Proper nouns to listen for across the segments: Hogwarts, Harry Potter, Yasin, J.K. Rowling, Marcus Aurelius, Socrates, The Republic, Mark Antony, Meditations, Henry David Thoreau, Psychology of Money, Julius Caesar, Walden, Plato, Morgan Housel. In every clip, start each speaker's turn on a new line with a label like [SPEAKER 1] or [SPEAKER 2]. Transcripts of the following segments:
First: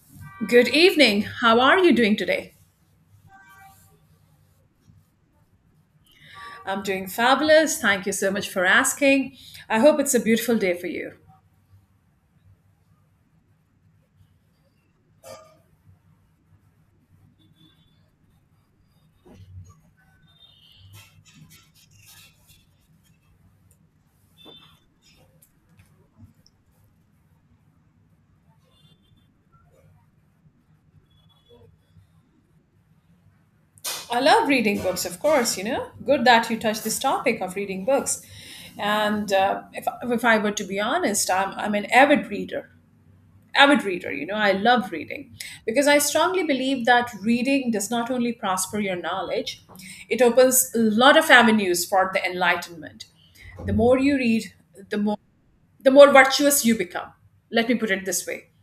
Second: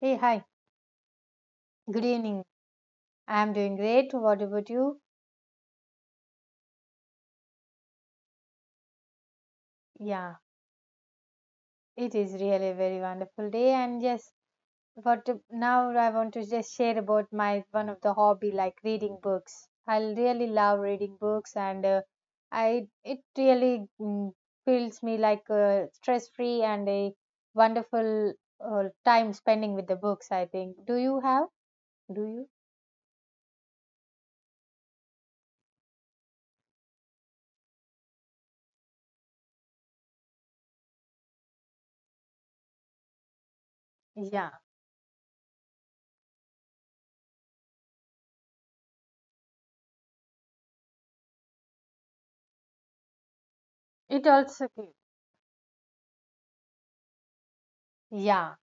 [SPEAKER 1] Hey, hi.
[SPEAKER 2] Good evening. How are you
[SPEAKER 1] Good
[SPEAKER 2] doing
[SPEAKER 1] evening.
[SPEAKER 2] today?
[SPEAKER 1] I'm doing great. What about you?
[SPEAKER 2] I'm doing fabulous. Thank you so much for asking. I hope it's a
[SPEAKER 1] Yeah,
[SPEAKER 2] beautiful day for you.
[SPEAKER 1] it is really a very wonderful day. And yes, what now I want to just share about my one of the hobby like reading books. I really love reading books, and I it really feels me like stress free and a wonderful time spending with the books, I think. Do you have? Do you?
[SPEAKER 2] I love reading books, of course, you know. Good that you touched this topic of reading books. And if I were to be honest, I'm an avid reader. Avid reader, you know,
[SPEAKER 1] Yeah.
[SPEAKER 2] I love reading because I strongly believe that reading does not only prosper your knowledge, it opens a lot of avenues for the enlightenment. The more you
[SPEAKER 1] It
[SPEAKER 2] read,
[SPEAKER 1] also.
[SPEAKER 2] the more the more virtuous you become. Let me put it this way,
[SPEAKER 1] Yeah.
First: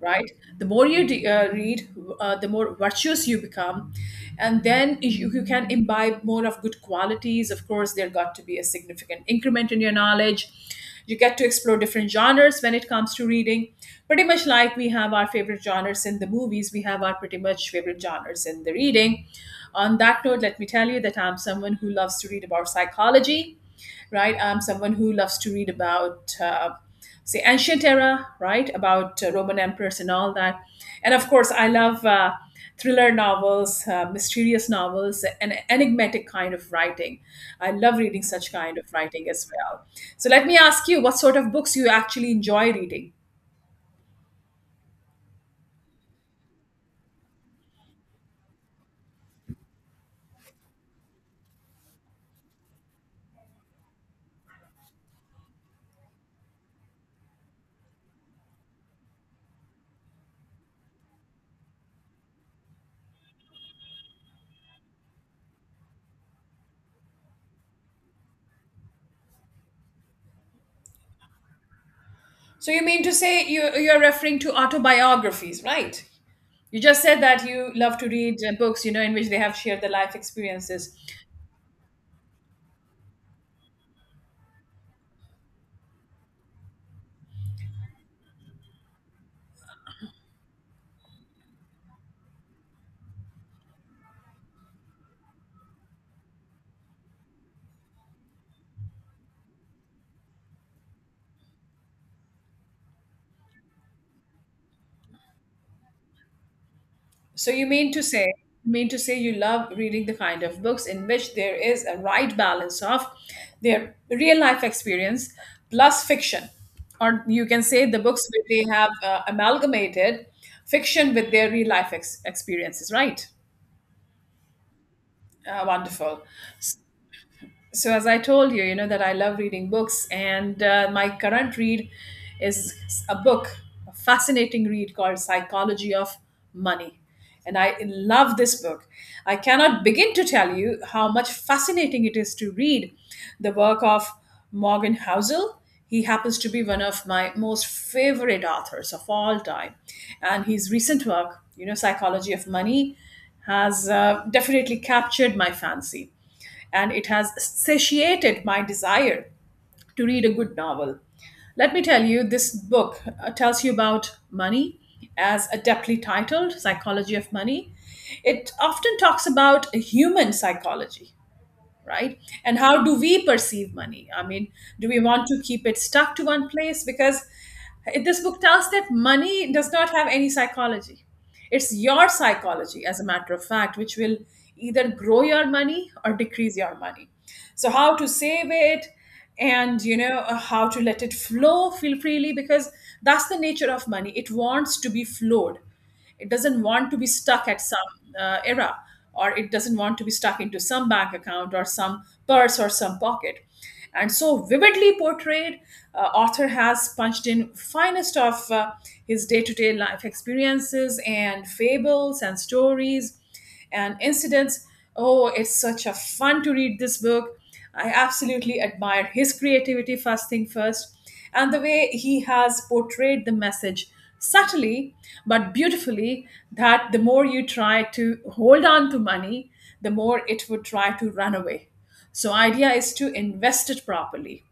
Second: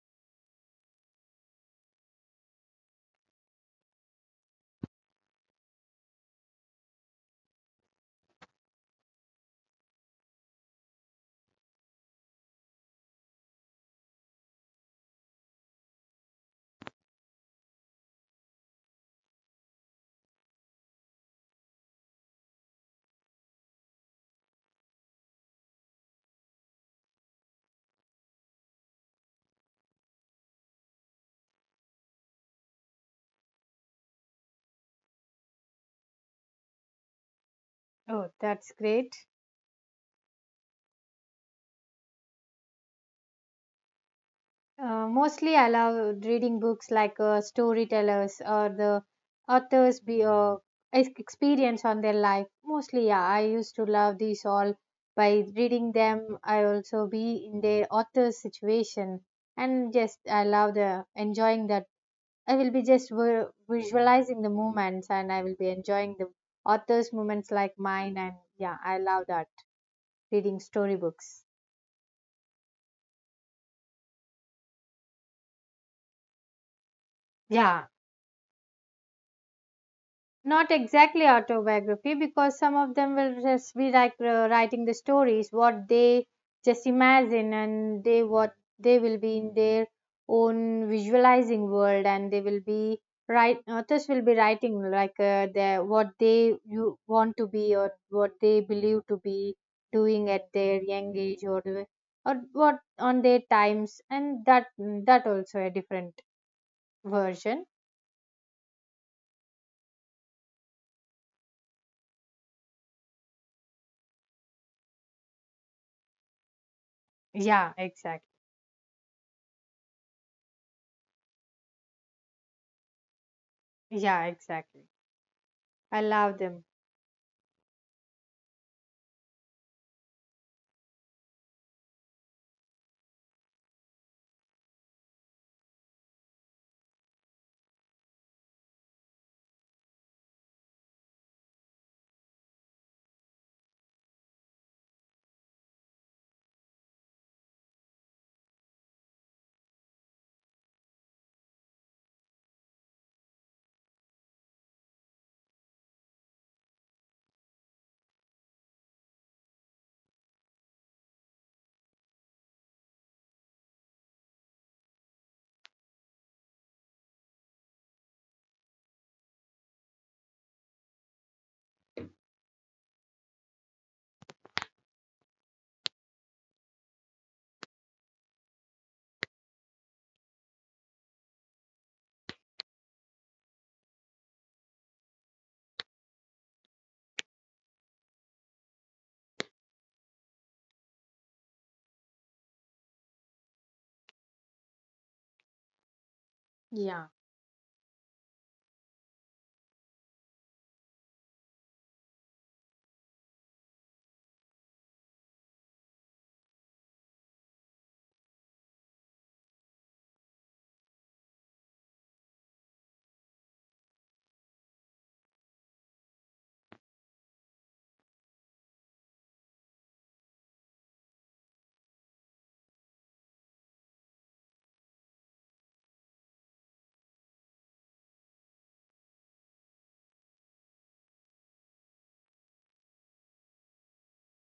[SPEAKER 2] right? The more you read, the more virtuous you become, and then you can imbibe more of good qualities. Of course, there got to be a significant increment in your knowledge. You get to explore different genres when it comes to reading. Pretty much like we have our favorite genres in the movies, we have our pretty much favorite genres in the reading. On that note, let me tell you that I'm someone who loves to read about psychology, right? I'm someone who loves to read about, say, ancient era, right? About Roman emperors and all that. And of course, I love thriller novels, mysterious novels, and enigmatic kind of writing. I love reading
[SPEAKER 1] Oh,
[SPEAKER 2] such
[SPEAKER 1] that's
[SPEAKER 2] kind of
[SPEAKER 1] great.
[SPEAKER 2] writing as well. So let me ask you, what sort of books you actually enjoy reading?
[SPEAKER 1] Mostly, I love reading books like storytellers or the authors' be, uh, experience on their life. Mostly, yeah, I used to love these all. By reading them, I also be in their author's situation, and just I love the enjoying that. I will be just visualizing the moments, and I will be enjoying the author's moments like mine. And yeah, I love that reading storybooks.
[SPEAKER 2] So you mean to say you're referring to autobiographies, right? You just said that you
[SPEAKER 1] Yeah.
[SPEAKER 2] love to read books, you know, in which they have shared their life
[SPEAKER 1] Not
[SPEAKER 2] experiences.
[SPEAKER 1] exactly autobiography, because some of them will just be like writing the stories, what they just imagine and they what they will be in their own visualizing world, and they will be write authors will be writing like their what they you want to be or what they believe to be doing at their young age or or what on their times, and that that also a different
[SPEAKER 2] So
[SPEAKER 1] version.
[SPEAKER 2] you mean to say, you mean to say you love reading the kind of books in which there is a right balance of their real life experience plus fiction, or you can
[SPEAKER 1] Yeah,
[SPEAKER 2] say the
[SPEAKER 1] exactly.
[SPEAKER 2] books where they have amalgamated fiction with their real life experiences, right?
[SPEAKER 1] Yeah, exactly, I
[SPEAKER 2] Wonderful.
[SPEAKER 1] love them.
[SPEAKER 2] So as I told you, you know that I love reading books, and my current read is a book, a fascinating read called Psychology of Money. And I love this book. I cannot begin to tell you how much fascinating it is to read the work of Morgan Housel. He happens to be one of my most favorite authors of all time, and his recent work, you know, Psychology of Money, has definitely captured my fancy, and it has satiated my desire to read a good novel. Let me tell you, this book tells you about money, as adeptly titled Psychology of Money. It often talks about human psychology, right? And how do we perceive money? I mean, do we want to keep it stuck to one place? Because this book tells that money does not have any psychology. It's your psychology, as a matter of fact, which will either grow your money or decrease your money. So, how to save it, and you know how to let it flow feel freely, because that's the nature of money. It wants to be flowed. It doesn't want to be
[SPEAKER 1] Yeah,
[SPEAKER 2] stuck at some era, or it doesn't want to be stuck into some bank account or some purse or some pocket. And so vividly portrayed, author has punched in finest of his day-to-day life experiences and fables and stories and incidents. Oh, it's such a fun to read this book. I absolutely admire his creativity, first thing first, and the way he has portrayed the message subtly but beautifully, that the more you try to hold on to money, the more it would try to run away. So idea is to invest it properly,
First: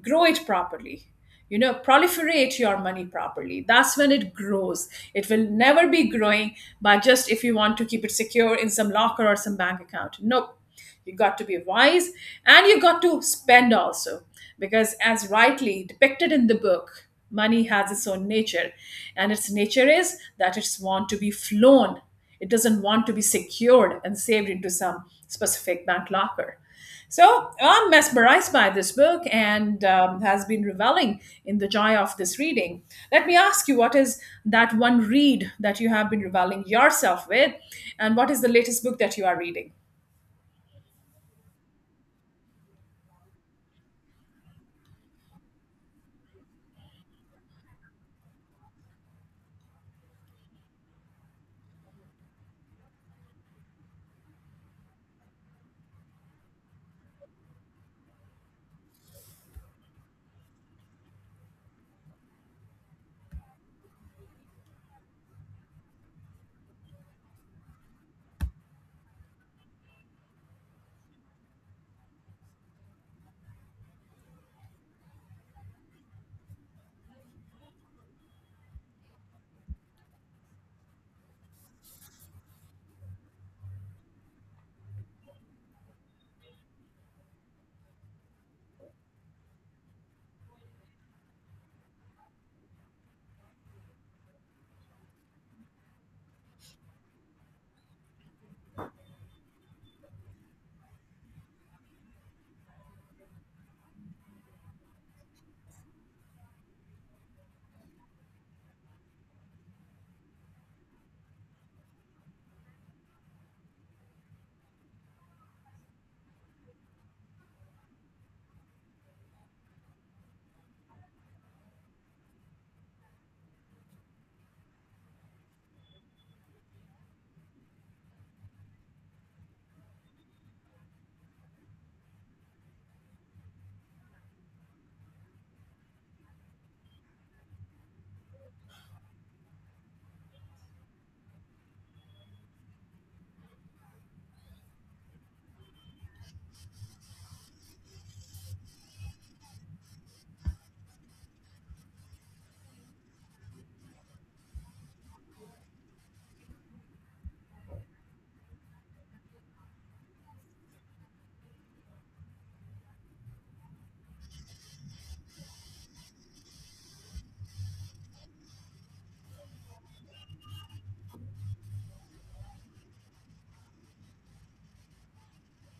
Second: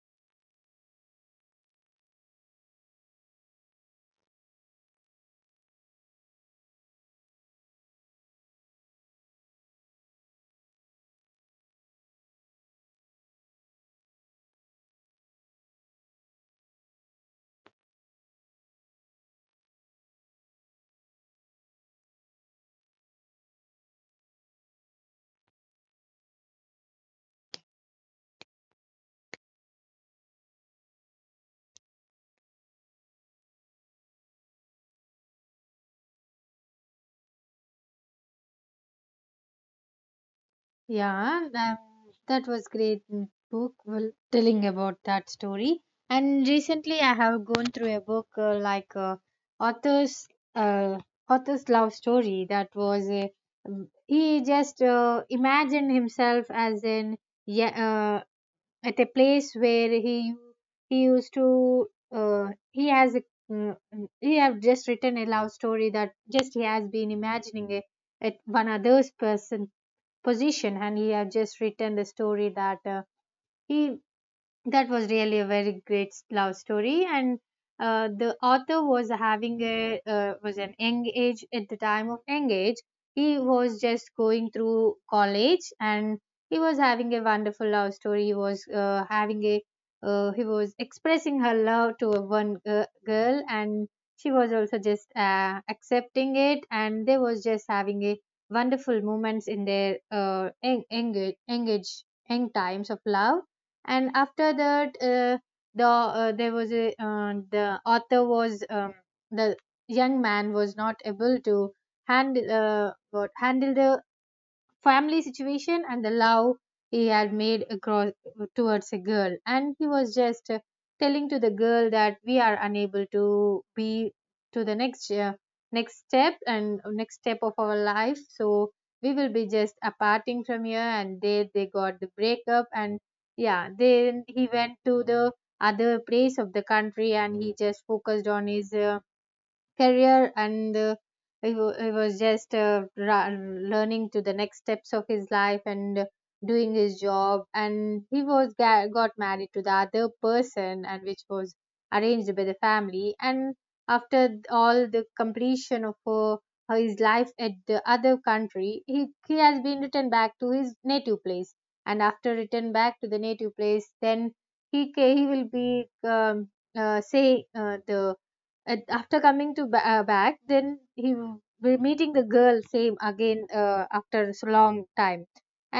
[SPEAKER 2] grow it properly, you know, proliferate your money properly. That's when it grows. It will never be growing by just if you want to keep it secure in some locker or some bank account. Nope. You got to be wise, and you got to spend also. Because as rightly depicted in the book, money has its own nature. And its nature is that it's want to be flown. It doesn't want to be secured and saved into some specific bank locker. So I'm mesmerized by this book, and has been reveling in the joy of this reading. Let me ask you, what is that one read that you have been reveling yourself with, and what is the latest book that you are reading?
[SPEAKER 1] yeah, that was great book, well, telling about that story. And recently, I have gone through a book like author's uh, author's love story. That was a he just imagined himself as an yeah at a place where he used to he has a, he have just written a love story that just he has been imagining a, at one other's person position, and he have just written the story that he that was really a very great love story. And the author was having a was an young age at the time of young age. He was just going through college, and he was having a wonderful love story. He was having a he was expressing her love to a one girl, and she was also just accepting it, and they was just having a wonderful moments in their engage young times of love. And after that the there was a the author was the young man was not able to handle what handle the family situation and the love he had made across towards a girl, and he was just telling to the girl that we are unable to be to the next next step and next step of our life, so we will be just aparting from here. And they got the breakup, and yeah, then he went to the other place of the country, and he just focused on his career. And he, he was just learning to the next steps of his life, and doing his job. And he was got married to the other person, and which was arranged by the family. And after all the completion of his life at the other country, he has been returned back to his native place. And after return back to the native place, then he will be say the and after coming to back, then we meeting the girl same again after so long time.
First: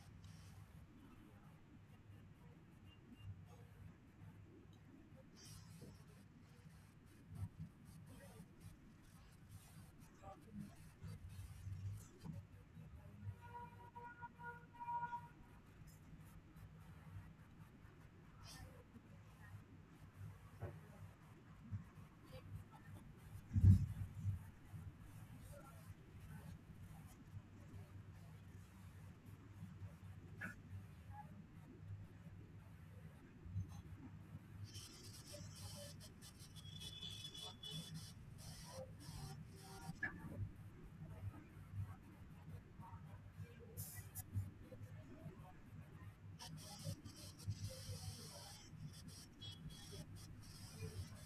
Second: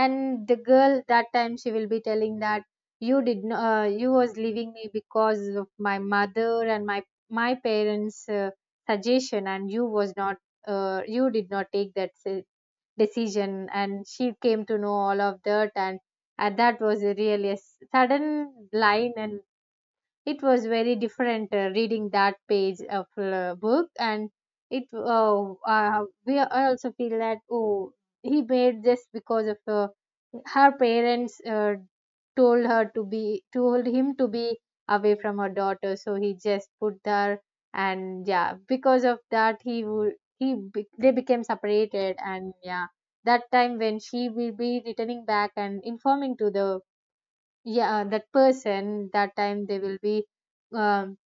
[SPEAKER 1] And the girl that time she will be telling that you did not you was leaving me because of my mother and my parents suggestion, and you was not you did not take that decision. And she came to know all of that. And that was a really a sudden line, and it was very different reading that page of book. And it we I also feel that, oh, he made this because of her parents told him to be away from her daughter, so he just put her. And yeah, because of that he would he be- they became separated. And yeah, that time when she will be returning back and informing to the yeah that person, that time they will be um,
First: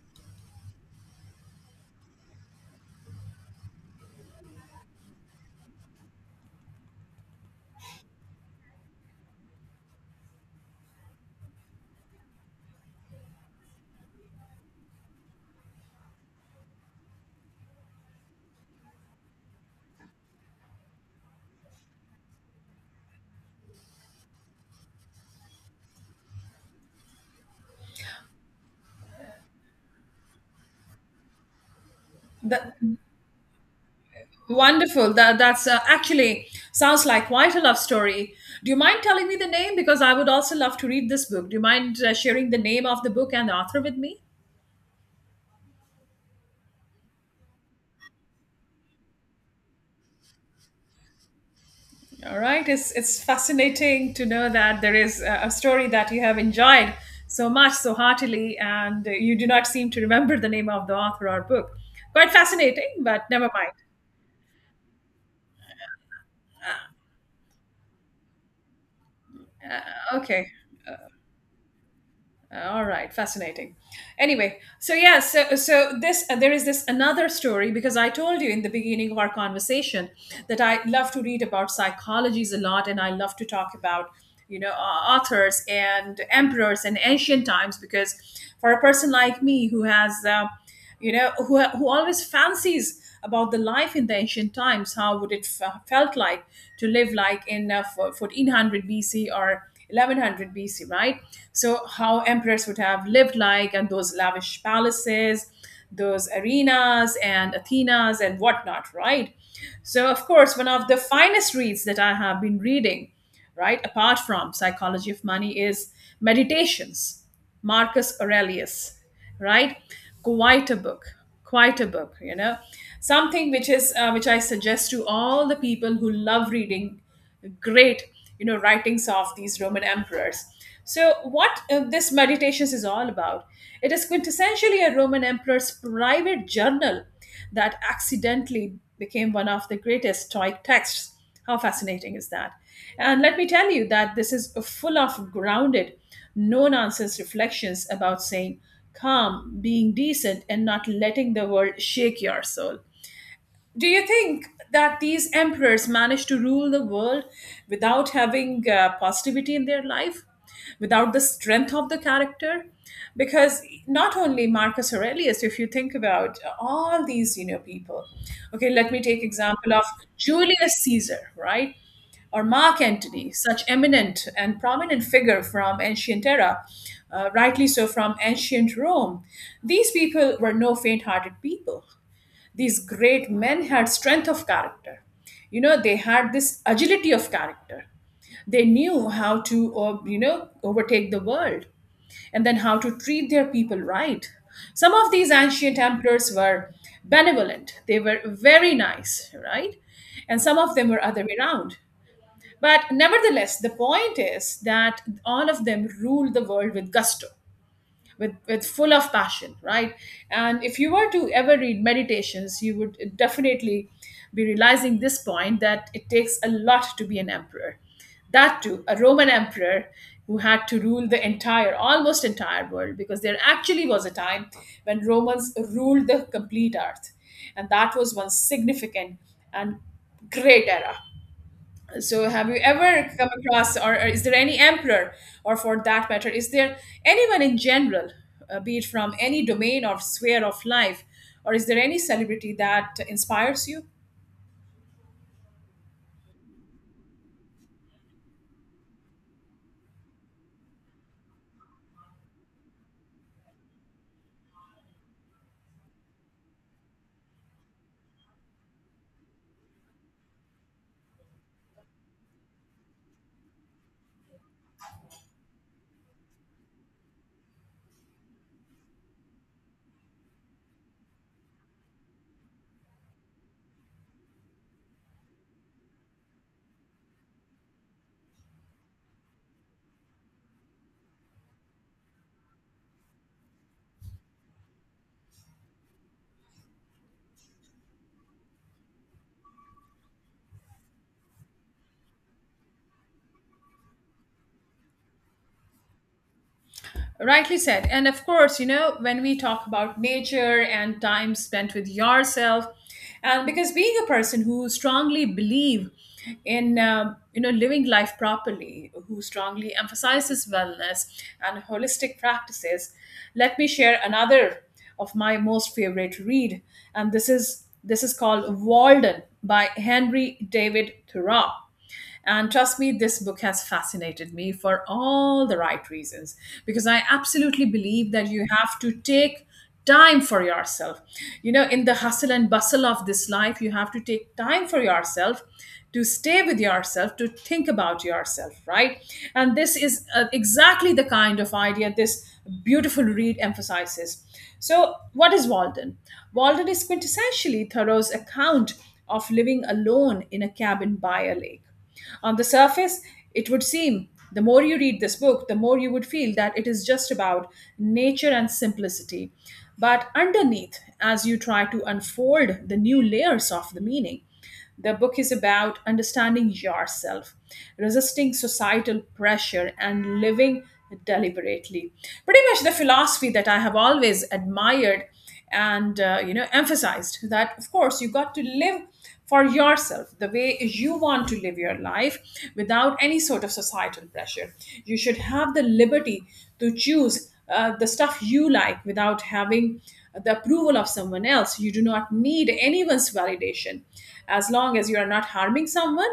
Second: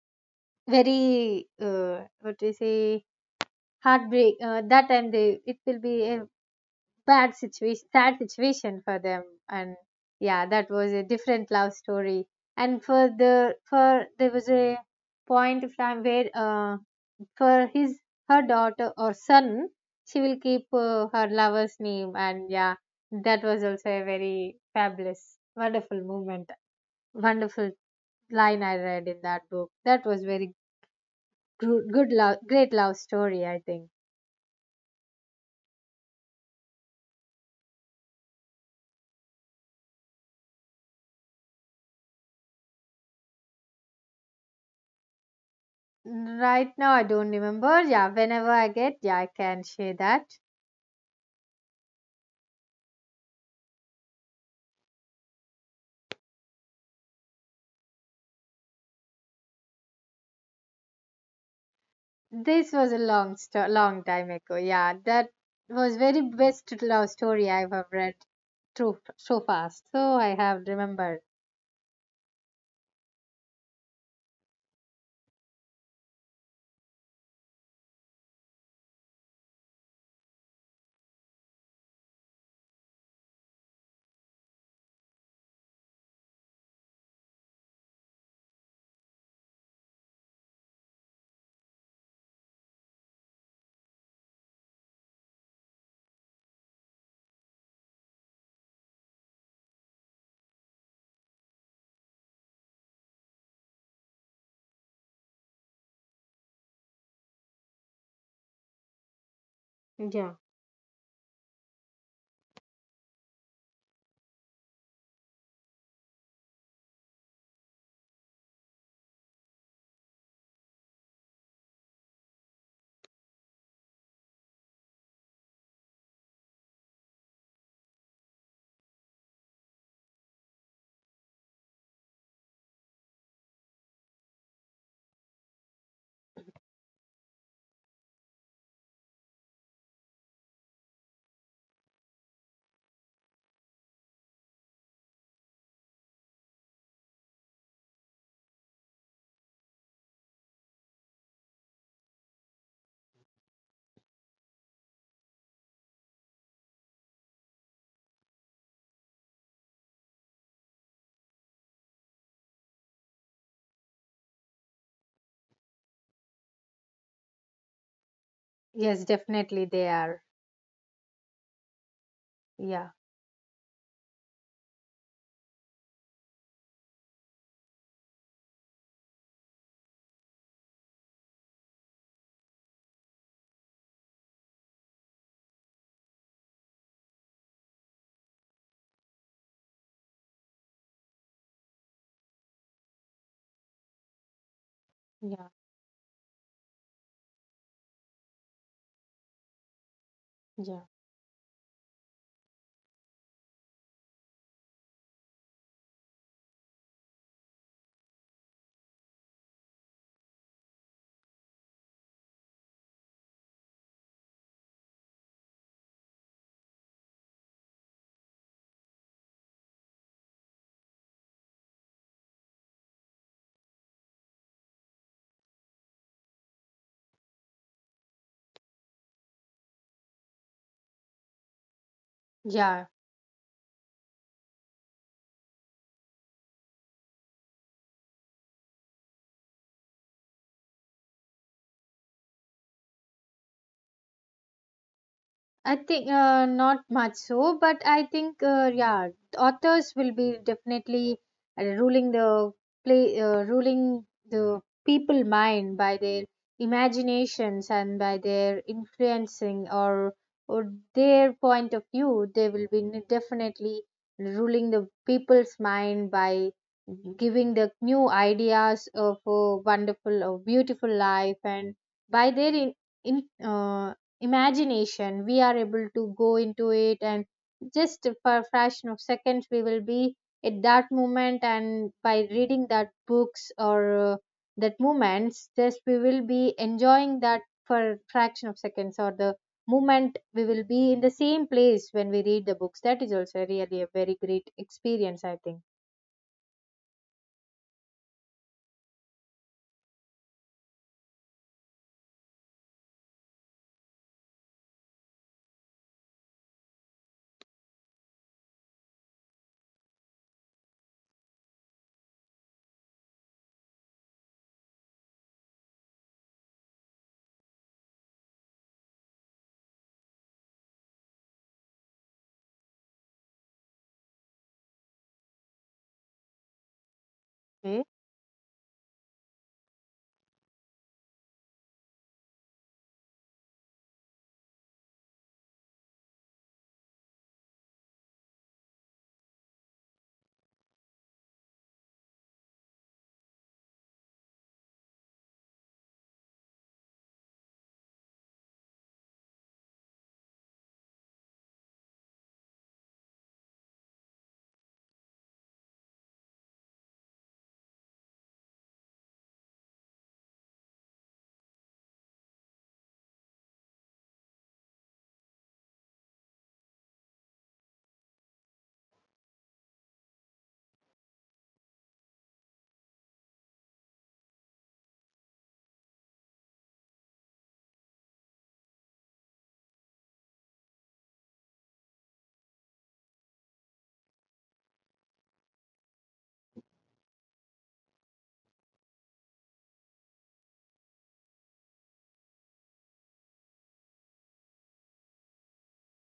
[SPEAKER 1] very what do you say, heartbreak, that time they it will be a bad situation, sad situation for them. And yeah, that was a different love story. And for the for there was a point of time where for his her daughter or son, she will keep her lover's name. And yeah, that was also a very fabulous wonderful moment, wonderful line I read in that book. That was very good, love, great
[SPEAKER 2] That,
[SPEAKER 1] love story, I think.
[SPEAKER 2] wonderful. That's actually sounds like quite a love story. Do you mind telling me the name, because I would also love to read this book? Do you mind sharing the name of the book and the author with me?
[SPEAKER 1] Right now, I don't remember. Yeah, whenever I get, yeah, I can share that.
[SPEAKER 2] All right, it's fascinating to know that there is a story that you have enjoyed so much, so heartily, and you do not seem to remember the name of the author or book. Quite
[SPEAKER 1] This
[SPEAKER 2] fascinating,
[SPEAKER 1] was a
[SPEAKER 2] but
[SPEAKER 1] long,
[SPEAKER 2] never mind.
[SPEAKER 1] long time ago. Yeah, that was very best love story I've ever read through so fast, so I
[SPEAKER 2] Okay.
[SPEAKER 1] have remembered.
[SPEAKER 2] All right, fascinating. Anyway, so yeah, so this there is this another story, because I told you in the beginning of our conversation that I love to read about psychologies a lot, and I love to talk about, you know, authors and emperors and ancient times. Because for a person like me who has you know who always fancies about the life in the ancient times, how would it felt like to live like in 1400 BC or 1100 BC, right? So how emperors would have lived like, and those lavish palaces, those arenas and athenas and whatnot, right? So of
[SPEAKER 1] Yeah.
[SPEAKER 2] course, one of the finest reads that I have been reading, right, apart from Psychology of Money, is Meditations, Marcus Aurelius, right? Quite a book, quite a book, you know, something which is which I suggest to all the people who love reading great, you know, writings of these Roman emperors. So what this Meditations is all about, it is quintessentially a Roman emperor's private journal that accidentally became one of the greatest stoic texts. How fascinating is that? And let me tell you that this is full of grounded, no nonsense reflections about saying calm, being decent, and not letting the world shake your soul. Do you think that these emperors managed to rule the world without having positivity in their life, without the strength of the character? Because not only Marcus Aurelius, if you think about all these, you know, people. Okay, let me
[SPEAKER 1] Yes,
[SPEAKER 2] take
[SPEAKER 1] definitely
[SPEAKER 2] example of
[SPEAKER 1] they are.
[SPEAKER 2] Julius Caesar, right? Or Mark
[SPEAKER 1] Yeah,
[SPEAKER 2] Antony, such eminent and prominent figure from ancient era, rightly so, from ancient Rome. These people were no faint-hearted people. These great men had strength of character, you know, they had this agility of character. They knew how to you know, overtake the world, and then how to treat their people right. Some of these
[SPEAKER 1] yeah,
[SPEAKER 2] ancient emperors were benevolent, they were very nice, right? And some of
[SPEAKER 1] yeah,
[SPEAKER 2] them were other way around. But nevertheless, the point is that all of them ruled the world with gusto, with full of passion, right? And if you were to ever read Meditations, you would definitely be realizing this point, that it takes a lot to be an emperor, that too a Roman emperor, who had to rule the entire, almost entire world, because there actually was a time when Romans ruled the complete earth. And that was one significant and great era. So, have you
[SPEAKER 1] yeah.
[SPEAKER 2] ever come across, or is there any emperor, or for that matter, is there anyone in general, be it from any domain or sphere of life, or is there any celebrity that inspires you?
[SPEAKER 1] I think not much so, but I think yeah, authors will be definitely uh, ruling the ruling the people mind by their imaginations and by their influencing or their point of view. They will be definitely ruling the people's mind by giving the new ideas of a wonderful or beautiful life. And by their in imagination, we are able to go into it, and just for a fraction of seconds we will be at that moment. And by reading that books or that moments, just we will be enjoying that for a fraction of seconds, or the moment we will be in the same place when we read the books. That is also really a very great experience, I think.
[SPEAKER 2] Rightly said. And of course, you know, when we talk about nature and time spent with yourself, and because being a person who strongly believe in you know, living life properly, who strongly emphasizes wellness and holistic practices, let me share another of my most favorite read, and this is called Walden by Henry David Thoreau. And trust me, this book has fascinated me for all the right reasons, because I absolutely
[SPEAKER 1] Okay.
[SPEAKER 2] believe that you have to take time for yourself. You know, in the hustle and bustle of this life, you have to take time for yourself, to stay with yourself, to think about yourself, right? And this is exactly the kind of idea this beautiful read emphasizes. So, what is Walden? Walden is quintessentially Thoreau's account of living alone in a cabin by a lake. On the surface, it would seem the more you read this book, the more you would feel that it is just about nature and simplicity. But underneath, as you try to unfold the new layers of the meaning, the book is about understanding yourself, resisting societal pressure, and living deliberately. Pretty much the philosophy that I have always admired and emphasized, that of course you got to live for yourself the way you want to live your life without any sort of societal pressure. You should have the liberty to choose the stuff you like without having the approval of someone else. You do not need anyone's validation. As long as you are not harming someone,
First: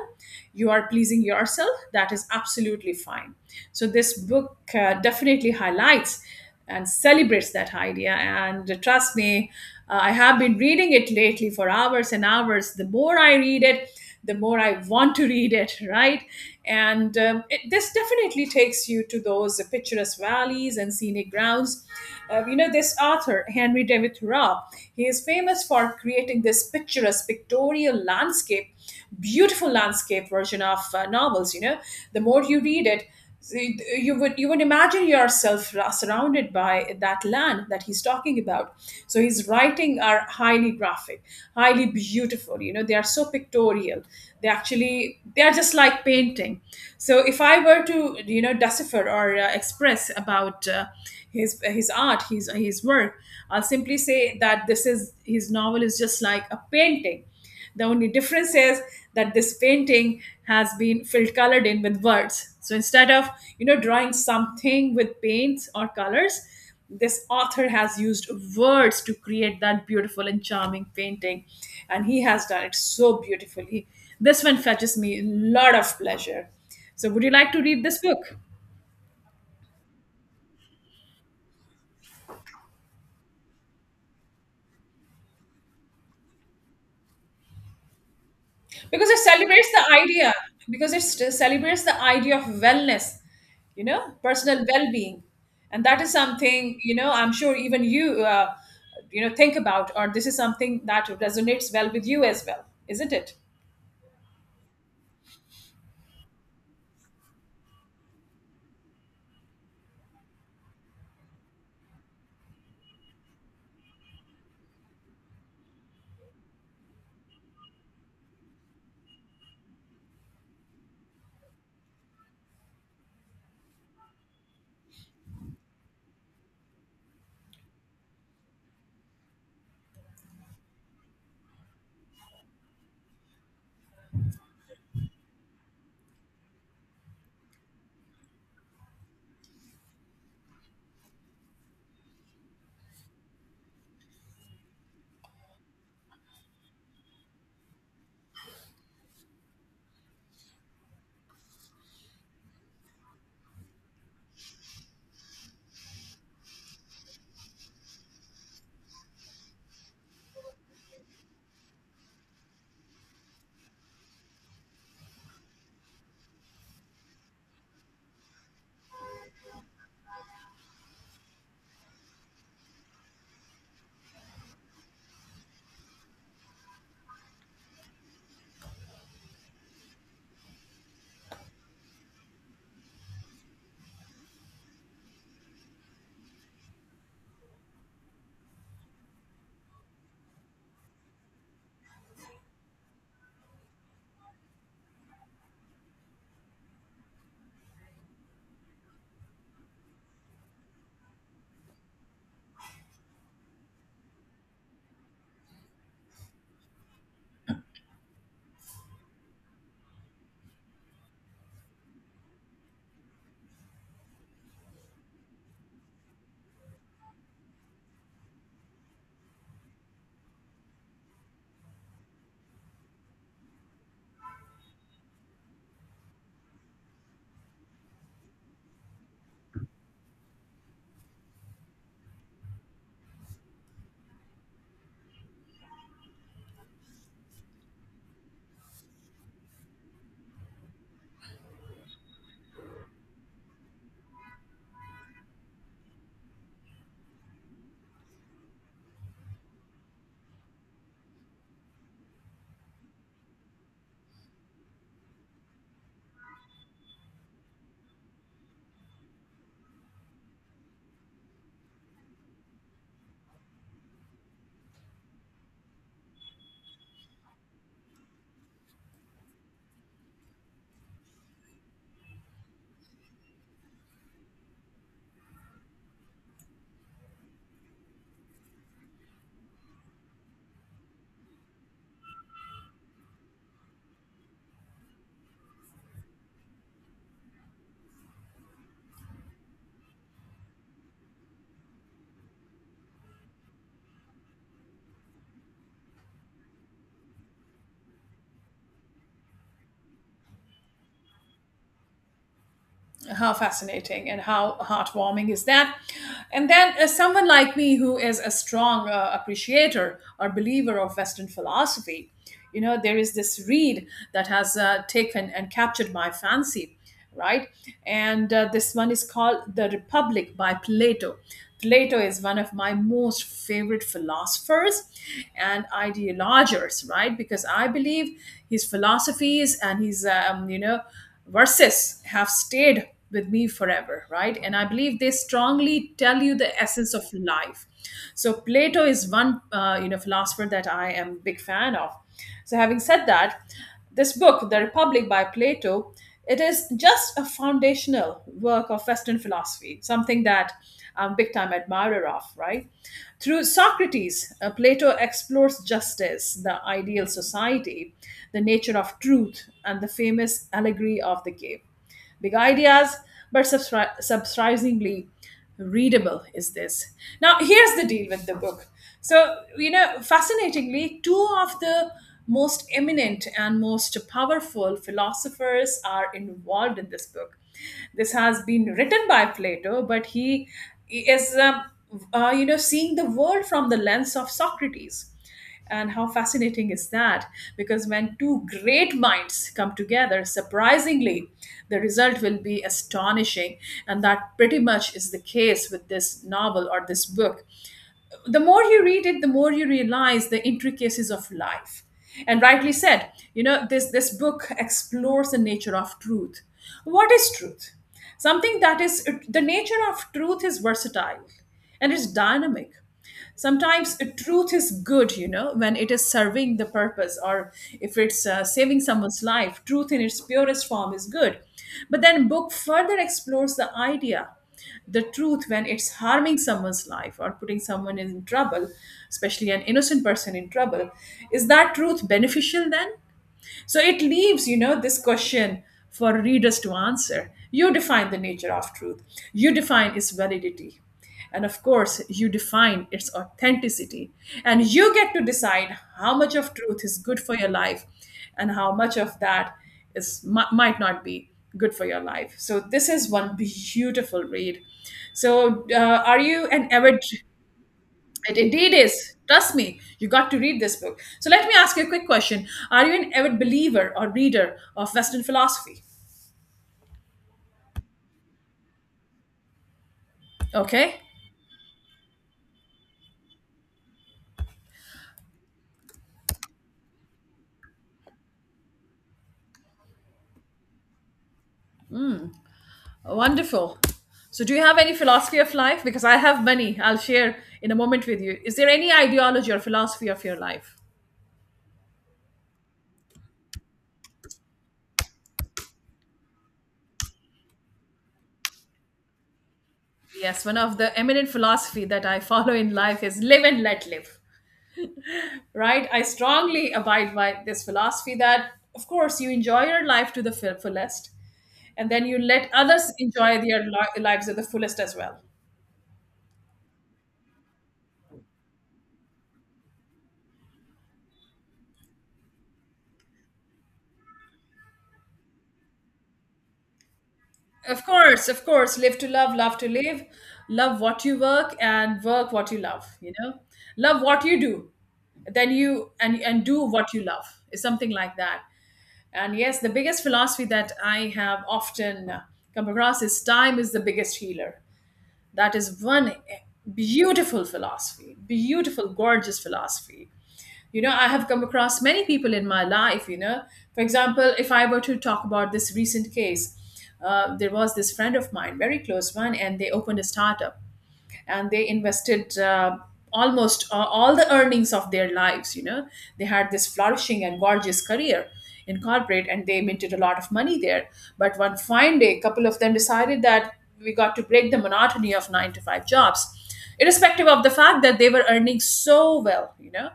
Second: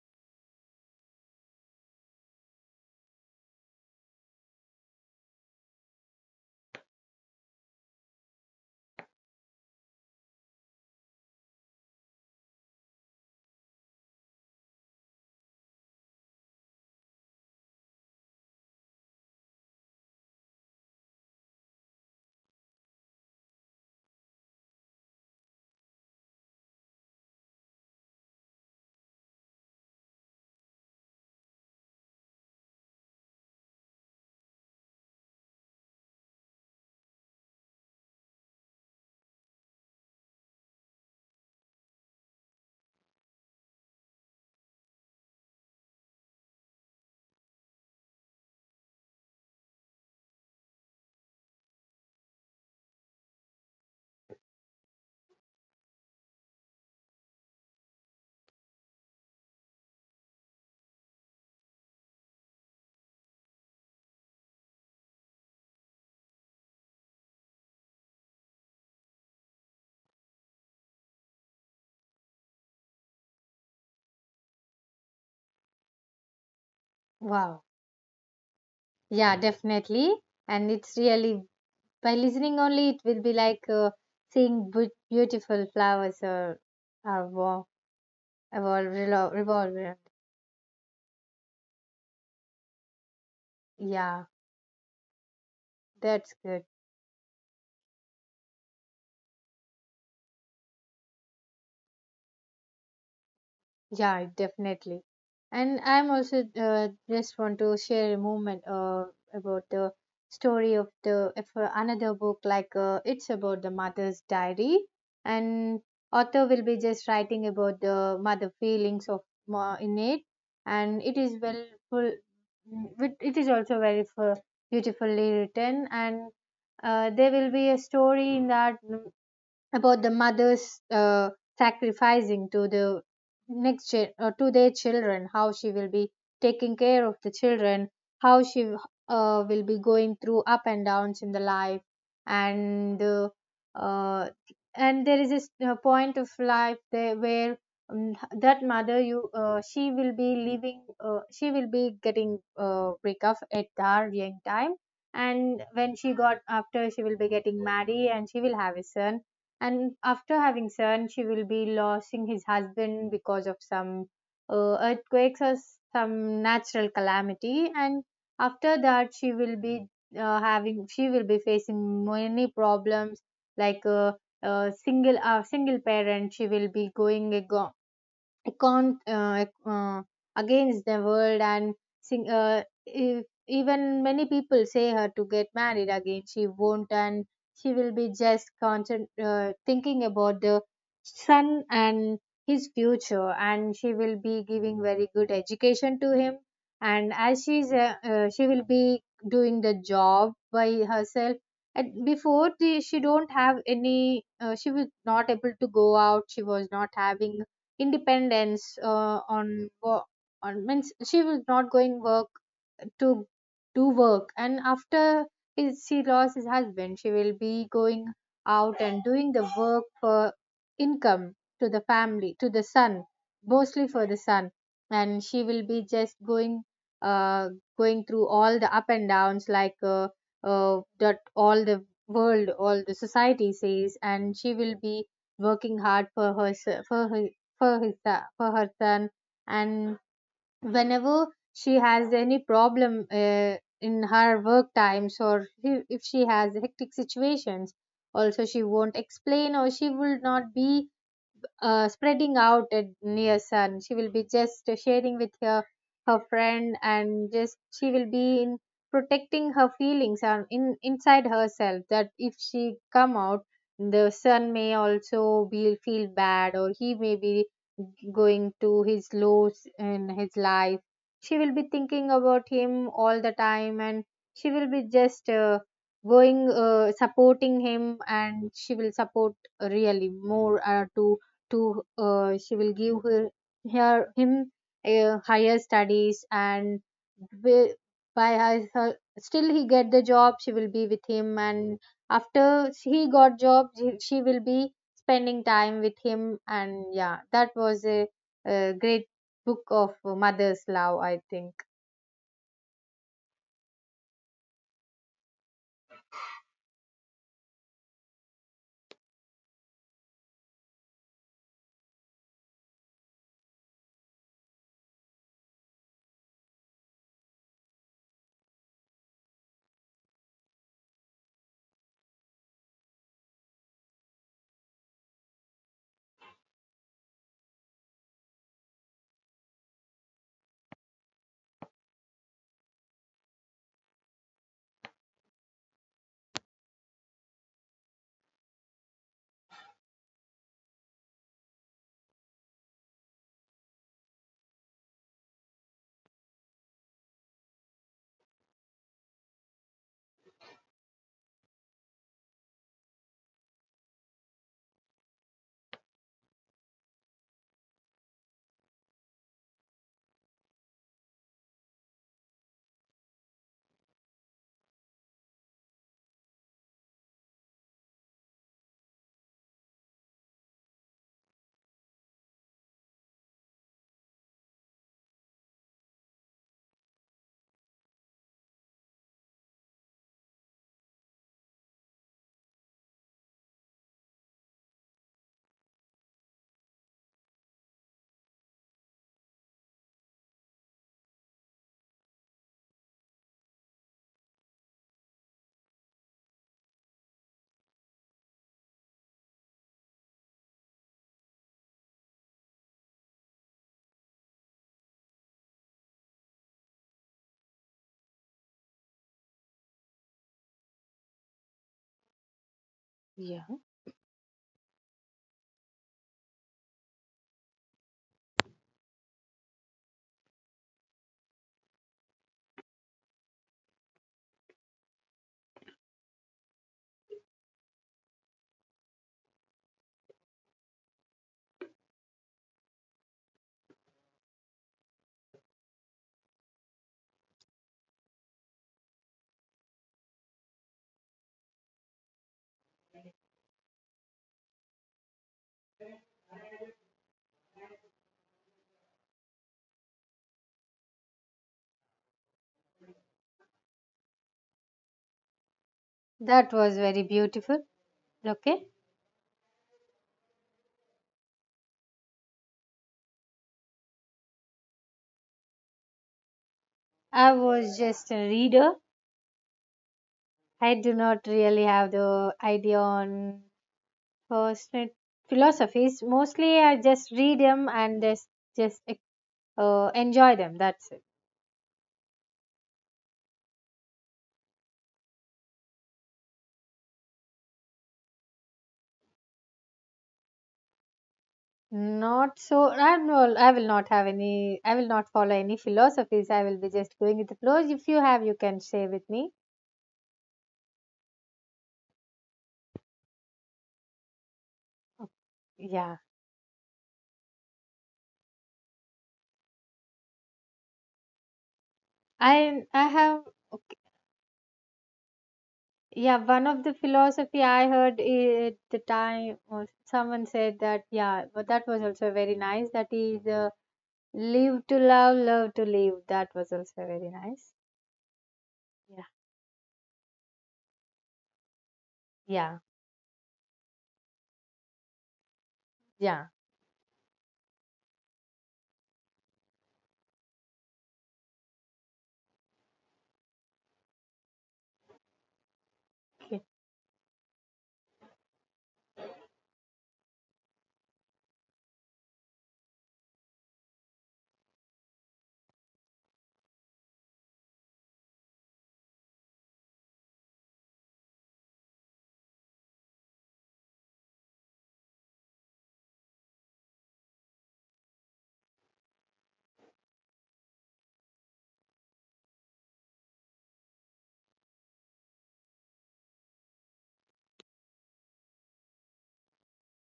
[SPEAKER 2] you are pleasing yourself, that is absolutely fine. So this book definitely highlights and celebrates that idea. And trust me, I have been reading it lately for hours and hours. The more I read it, the more I want to read it, right? And this definitely takes you to those picturesque valleys and scenic grounds. This author, Henry David Thoreau, he is famous for creating this picturesque pictorial landscape, beautiful landscape version of novels. You know, the more you read it, so you would imagine yourself surrounded by that land that he's talking about. So his writing are highly graphic, highly beautiful, they are so pictorial. They are just like painting. So if I were to decipher or express about his art, his work, I'll simply say that this is his novel is just like a painting. The only difference is that this painting has been filled, colored in with words. So instead of drawing something with paints or colors, this author has used words to create that beautiful and charming painting, and he has done it so beautifully. This one fetches me a lot of pleasure. So would you like to
[SPEAKER 1] Wow,
[SPEAKER 2] read this book?
[SPEAKER 1] yeah, definitely, and it's really by listening only it will be like seeing beautiful flowers, or wow,
[SPEAKER 2] Because it
[SPEAKER 1] revolve,
[SPEAKER 2] celebrates
[SPEAKER 1] revolve.
[SPEAKER 2] the
[SPEAKER 1] around.
[SPEAKER 2] idea, because it celebrates the idea of wellness,
[SPEAKER 1] Yeah,
[SPEAKER 2] personal well-being. And that is
[SPEAKER 1] that's good.
[SPEAKER 2] something, I'm sure even you you know think about, or this is something that resonates well with you as well, isn't it?
[SPEAKER 1] Yeah, definitely. And I'm also just want to share a moment about the story of the of another book, like it's about the mother's diary. And author will be just writing about the mother feelings of ma in it, and it is well full it is also very beautifully written. And there will be a story in that about the mothers sacrificing to the to their children, how she will be taking care of the children, how she will be going through up and downs in the life. And uh, and there is a a point of life there where um, that mother you she will be leaving she will be getting break up at her young time. And when she got after, she will be getting married, and she will have a son. And after having son, she will be losing his husband because of some earthquakes or some natural calamity. And after that, she will be having she will be facing many problems, like a single parent. She will be going ago con against the world. And if, even many people say her to get married again, she won't. And she will be just constant thinking about the son and his future, and she will be giving very good education to him. And as she's she will be doing the job by herself. And before the, she don't have any she was not able to go out, she was not having independence on means she was not going work to do work. And after his, she lost his husband, she will be going out and doing the work for income to the family, to the son, mostly for the son. And she will be just going uh going through all the up and downs, like that all the world all the society says. And she will be working hard for her for her for his for her son. And whenever she has any problem in her work times, or if she has hectic situations also, she won't explain, or she will not be spreading out at near sun. She will be just sharing with her her friend, and just she will be in protecting her feelings and in inside herself. That if she come out, the son may also be feel bad, or he may be going to his lows in his life. She will be thinking about him all the time, and she will be just, going supporting him. And she will support really more to she will give her, her him higher studies. And wi- by still he get the job, she will be with him. And after he got job, she will be spending time with him. And yeah, that was a great book of mother's love, I think.
[SPEAKER 2] How fascinating and how heartwarming is that! And then someone like me who is a strong appreciator or believer of Western philosophy, there is this read that has taken and captured my fancy, right? And this one is called The Republic by Plato. Plato is one of my most favorite philosophers and ideologers, right? Because I believe his philosophies and his verses have stayed with me forever, right? And I believe they strongly tell you the essence of life. So Plato is one, philosopher that I am big fan of. So having said that, this book, The Republic by Plato, it is just a foundational work of Western philosophy, something that I'm a big time admirer of, right? Through Socrates, Plato explores justice, the ideal society, the nature of truth, and the famous allegory of the cave. Big ideas, but surprisingly readable is this. Now, here's the deal with the book. So, fascinatingly, two of the most eminent and most powerful philosophers are involved in this book. This has been written by Plato, but he is, seeing the world from the lens of Socrates. And how fascinating is that? Because when two great minds come together, surprisingly, the result will be astonishing. And that pretty much is the case with this novel or this book. The more you read it, the more you realize the intricacies of life. And rightly said, this book explores the nature of truth. What is truth? Something that is, the nature of truth is versatile and it's dynamic. Sometimes truth is good, when it is serving the purpose, or if it's saving someone's life. Truth in its purest form is good. But then book further explores the idea, the truth when it's harming someone's life or putting someone in trouble, especially an innocent person in trouble, is that truth beneficial then? So it leaves, this question for readers to answer. You define the nature of truth. You define its validity. And of course, you define its authenticity. And you get to decide how much of truth is good for your life, and how much of that is might not be good for your life. So this is one beautiful read. So are you
[SPEAKER 1] That
[SPEAKER 2] an
[SPEAKER 1] was
[SPEAKER 2] avid—
[SPEAKER 1] very beautiful.
[SPEAKER 2] It
[SPEAKER 1] Okay,
[SPEAKER 2] indeed is. Trust me, you got to read this book. So let me ask you a quick question. Are you an avid believer or reader of Western philosophy?
[SPEAKER 1] I was just a reader. I do
[SPEAKER 2] Okay,
[SPEAKER 1] not really have the idea on uh, st- philosophies. Mostly, I just read them and just enjoy them. That's it.
[SPEAKER 2] wonderful. So, do you have any philosophy of life? Because I have many. I'll share in a moment with you. Is there any ideology or philosophy of your life?
[SPEAKER 1] Not so. I will, I will not have any. I will not follow any philosophies. I will be just going with the flows. If you have, you can share with me.
[SPEAKER 2] Yes, one of the eminent philosophy that I follow in life is live and let live. Right?
[SPEAKER 1] Yeah,
[SPEAKER 2] I strongly abide by this philosophy that, of course, you enjoy your life to the fullest, and then you let
[SPEAKER 1] I
[SPEAKER 2] others
[SPEAKER 1] have.
[SPEAKER 2] enjoy their
[SPEAKER 1] Okay,
[SPEAKER 2] lives to the fullest as well.
[SPEAKER 1] yeah, one of the philosophy I heard at the time, was someone said that. Yeah, but that was also very nice. That is, live to love, love to live. That was also very nice.
[SPEAKER 2] Of course, of course, live
[SPEAKER 1] Yeah,
[SPEAKER 2] to love, love to live. Love what you work and work what you
[SPEAKER 1] yeah,
[SPEAKER 2] love, you know. Love what you do, then you
[SPEAKER 1] yeah.
[SPEAKER 2] and do what you love, is something like that. And yes, the biggest philosophy that I have often come across is time is the biggest healer. That is one
[SPEAKER 1] Okay.
[SPEAKER 2] beautiful philosophy, beautiful, gorgeous philosophy. I have come across many people in my life. For example, if I were to talk about this recent case, there was this friend of mine, very close one, and they opened a startup and they invested almost all the earnings of their lives. They had this flourishing and gorgeous career in corporate, and they minted a lot of money there. But one fine day a couple of them decided that we got to break the monotony of 9 to 5 jobs, irrespective of the fact that they were earning so well,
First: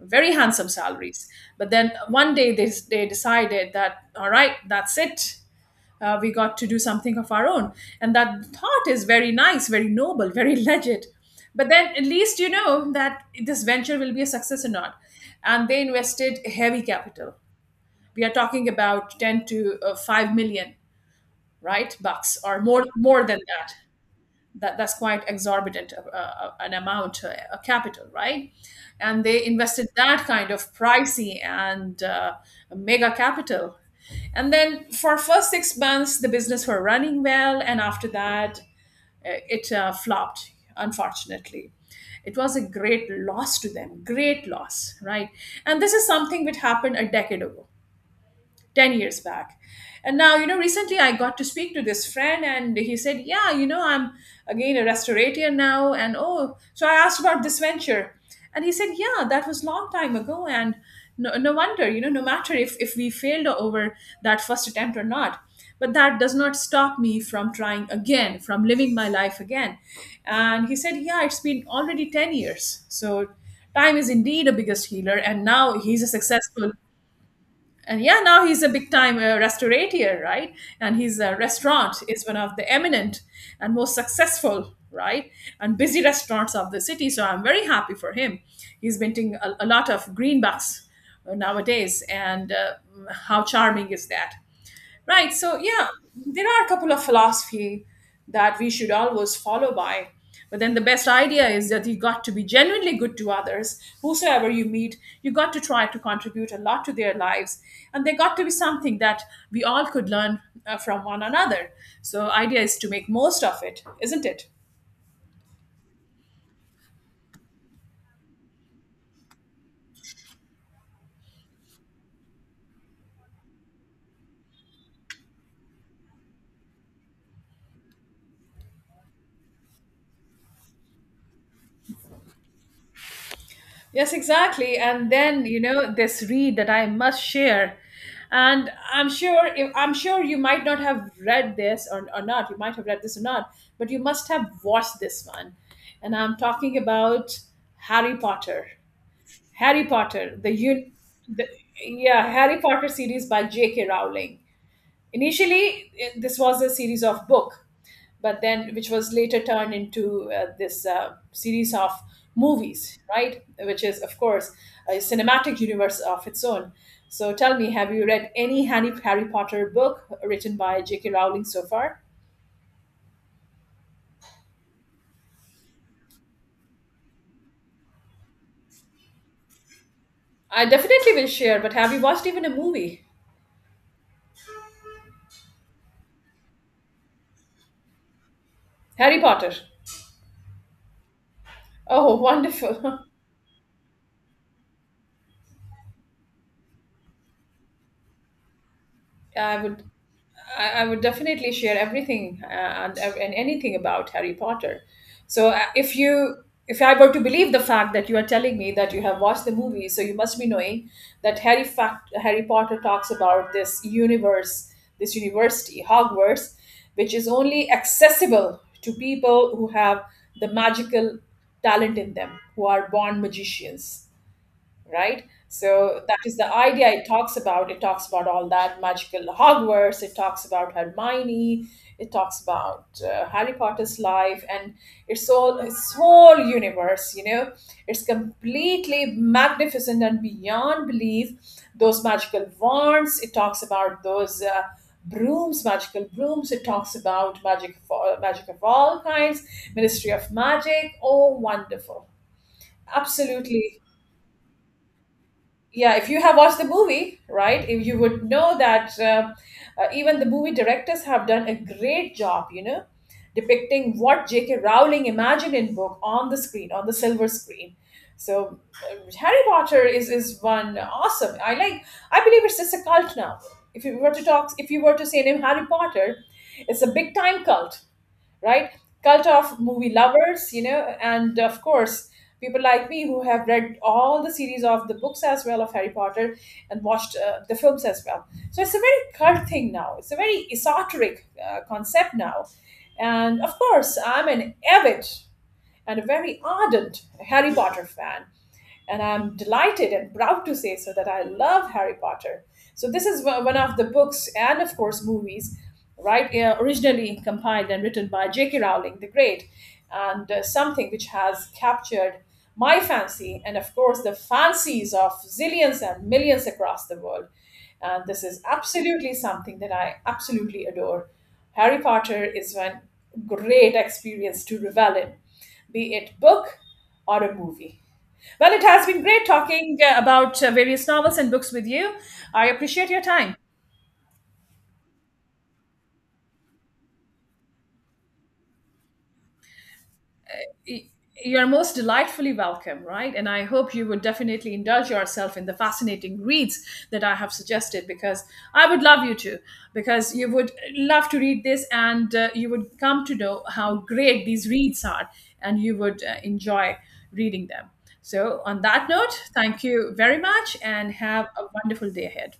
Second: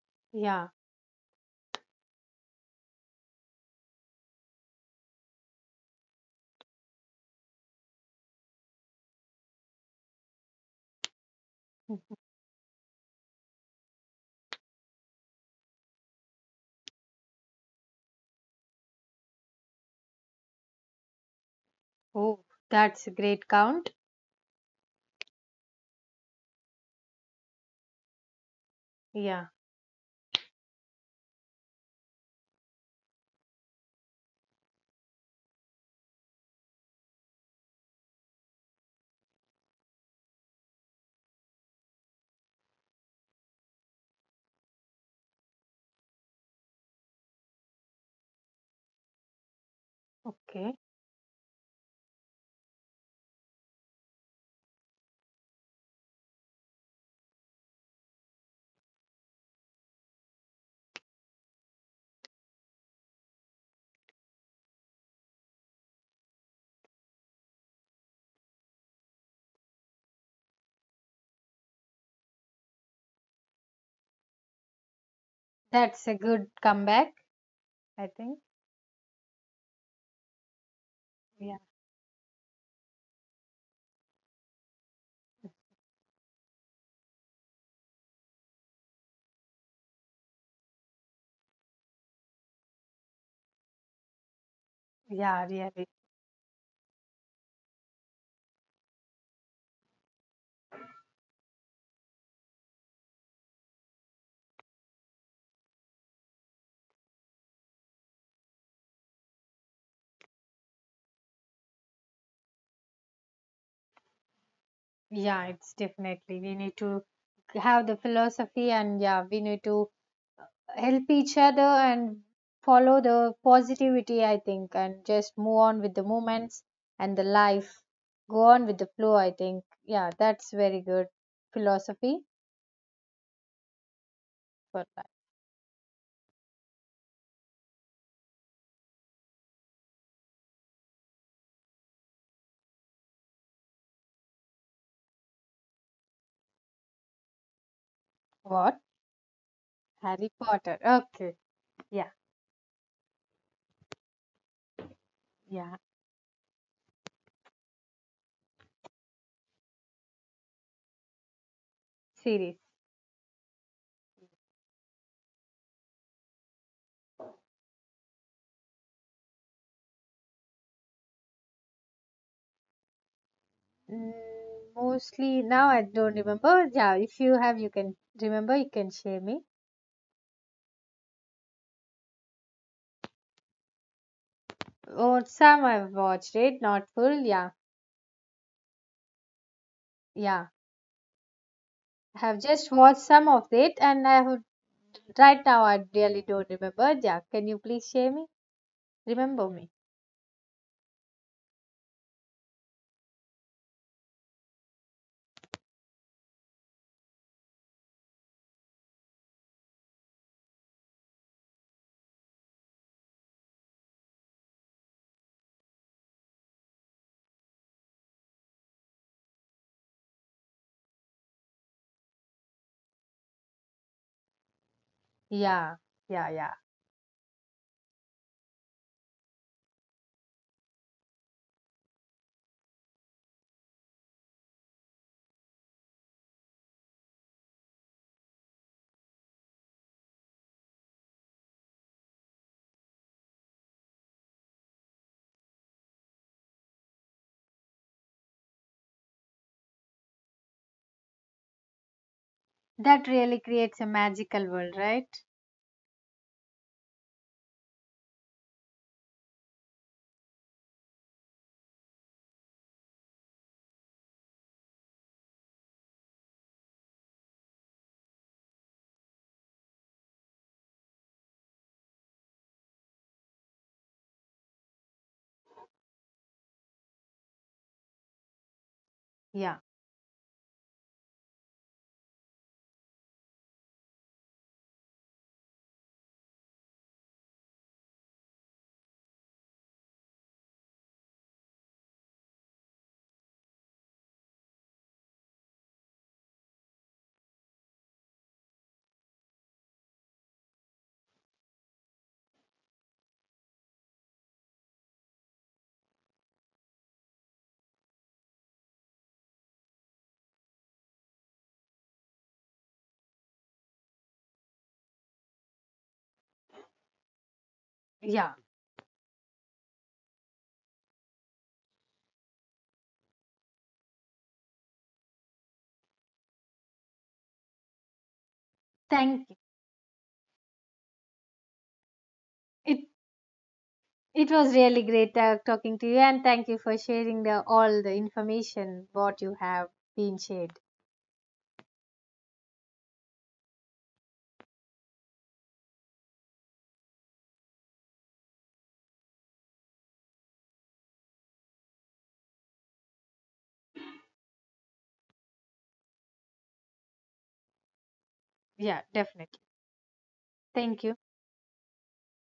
[SPEAKER 2] very handsome
[SPEAKER 1] Yeah.
[SPEAKER 2] salaries. But then one day they decided that all right, that's it, we got to do something of our own. And that thought is very nice, very noble, very legit. But then at
[SPEAKER 1] Mhm.
[SPEAKER 2] least you know that this venture will be a success or not. And they invested heavy capital. We are talking about 10 to 5 million, right, bucks
[SPEAKER 1] Oh,
[SPEAKER 2] or more,
[SPEAKER 1] that's a
[SPEAKER 2] more than
[SPEAKER 1] great
[SPEAKER 2] that.
[SPEAKER 1] count.
[SPEAKER 2] That's quite exorbitant an amount, a capital, right? And they
[SPEAKER 1] Yeah.
[SPEAKER 2] invested that kind of pricey and mega capital. And then for first 6 months the business were running well, and after that it flopped, unfortunately. It was a great loss to them, great loss, right? And this is something which happened a decade ago, 10 years back. And now you know
[SPEAKER 1] Okay.
[SPEAKER 2] recently I got to speak to this friend, and he said, yeah, I'm again a restaurateur now. And oh, so I asked about this venture, and he said, yeah, that was long time ago. And no, no wonder, no matter if we failed over that first attempt or not, but that does not stop me from trying again, from living my life again. And he said, yeah, it's been already 10 years. So time is indeed a biggest healer. And now he's a
[SPEAKER 1] That's a good
[SPEAKER 2] successful—
[SPEAKER 1] comeback,
[SPEAKER 2] and
[SPEAKER 1] I
[SPEAKER 2] yeah,
[SPEAKER 1] think.
[SPEAKER 2] now he's a big time restaurateur, right? And his
[SPEAKER 1] Yeah.
[SPEAKER 2] restaurant is one of the eminent and most successful, right, and busy restaurants of the city. So I'm very happy for him. He's minting a lot of greenbacks nowadays, and how charming is that? Right.
[SPEAKER 1] Yeah,
[SPEAKER 2] So, yeah,
[SPEAKER 1] really.
[SPEAKER 2] there are a couple of philosophy that we should always follow by. But then the best idea is that you got to be genuinely good to others. Whosoever you meet, you got to try to contribute a lot to their lives. And they got to be something that we all could learn from one another. So, idea is to make most of it, isn't it?
[SPEAKER 1] Yeah, it's definitely, we need to have the philosophy. And yeah, we need to help each other and follow the positivity, I think, and just move on with the moments and the life. Go on with the flow, I think. Yeah, that's very good philosophy
[SPEAKER 2] Yes, exactly.
[SPEAKER 1] for that.
[SPEAKER 2] And then, this read that I must share. And I'm sure you might not have read this, or not. You might have read this or not, but you must have watched this one. And I'm talking about Harry Potter.
[SPEAKER 1] What?
[SPEAKER 2] Harry
[SPEAKER 1] Harry
[SPEAKER 2] Potter, the,
[SPEAKER 1] Potter.
[SPEAKER 2] un,
[SPEAKER 1] Okay.
[SPEAKER 2] the
[SPEAKER 1] Yeah.
[SPEAKER 2] yeah, Harry Potter series by J.K. Rowling.
[SPEAKER 1] Yeah.
[SPEAKER 2] Initially, this was a series of book, but then which was later turned into this series of
[SPEAKER 1] Series.
[SPEAKER 2] movies, right? Which is, of course, a cinematic universe of its own. So tell me, have you read any Harry Potter book written by J.K. Rowling so far?
[SPEAKER 1] Mm, mostly now I don't remember. Yeah, if you have, you can remember, you can share me.
[SPEAKER 2] I definitely will share, but have you watched even a movie?
[SPEAKER 1] Or some I've watched it, not full. Yeah,
[SPEAKER 2] Harry Potter.
[SPEAKER 1] yeah.
[SPEAKER 2] Oh,
[SPEAKER 1] I have just watched
[SPEAKER 2] wonderful.
[SPEAKER 1] some of it, and I have right now I really don't remember. Yeah, can you please share me? Remember
[SPEAKER 2] I
[SPEAKER 1] me?
[SPEAKER 2] would I would definitely share everything and anything about Harry Potter. So if I were to believe the fact that you are telling me that you have watched the movie, so you must be knowing that Harry Potter talks about this universe, this university, Hogwarts, which is only accessible to people who have the magical talent in them, who are born magicians, right?
[SPEAKER 1] Yeah,
[SPEAKER 2] So that
[SPEAKER 1] yeah,
[SPEAKER 2] is the
[SPEAKER 1] yeah.
[SPEAKER 2] idea it talks about. It talks about all that magical Hogwarts. It talks about Hermione. It talks about Harry Potter's life and its whole universe. You know, it's completely magnificent and beyond belief. Those magical wands. It talks about those. Brooms, magical brooms. It talks about magic, for magic of all kinds, ministry of magic. Oh, wonderful.
[SPEAKER 1] That really creates
[SPEAKER 2] Absolutely.
[SPEAKER 1] a magical world, right?
[SPEAKER 2] Yeah, if you have watched the movie, right, if you would know that even the movie directors have done a great job, depicting what J.K. Rowling imagined in book on the screen, on the silver screen. So Harry Potter is one awesome— I believe it's just a cult now. If you were to talk, if you were to say name Harry Potter, it's a big time cult, right? Cult
[SPEAKER 1] Yeah,
[SPEAKER 2] of movie lovers, and of course, people like me who have read all the series of the books as well of Harry Potter and watched the films as well. So it's a very cult thing now. It's a very esoteric concept now. And of course, I'm an avid and a very ardent Harry Potter fan, and I'm delighted and proud to say so that I love Harry Potter. So this is one— one of the books and of course movies, right? Originally compiled and written by J.K. Rowling the Great, and something which has captured my fancy and of course the fancies of zillions and millions across the world. And this
[SPEAKER 1] yeah.
[SPEAKER 2] is absolutely something that I absolutely adore. Harry Potter is one great experience to revel in, be it book or a movie. Well, it has been great
[SPEAKER 1] Thank you.
[SPEAKER 2] talking about various novels and books with you. I
[SPEAKER 1] It
[SPEAKER 2] appreciate your time.
[SPEAKER 1] it was really great talking to you, and thank you for sharing the all the information what you have been shared.
[SPEAKER 2] You're most delightfully welcome, right? And I hope you would definitely indulge yourself in the fascinating reads that I have suggested, because I would love you to, because you would love to read this, and you would come to know how great these reads are, and you would enjoy reading them. So, on
[SPEAKER 1] Yeah,
[SPEAKER 2] that note,
[SPEAKER 1] definitely.
[SPEAKER 2] thank you very much
[SPEAKER 1] Thank
[SPEAKER 2] and
[SPEAKER 1] you.
[SPEAKER 2] have a wonderful day ahead.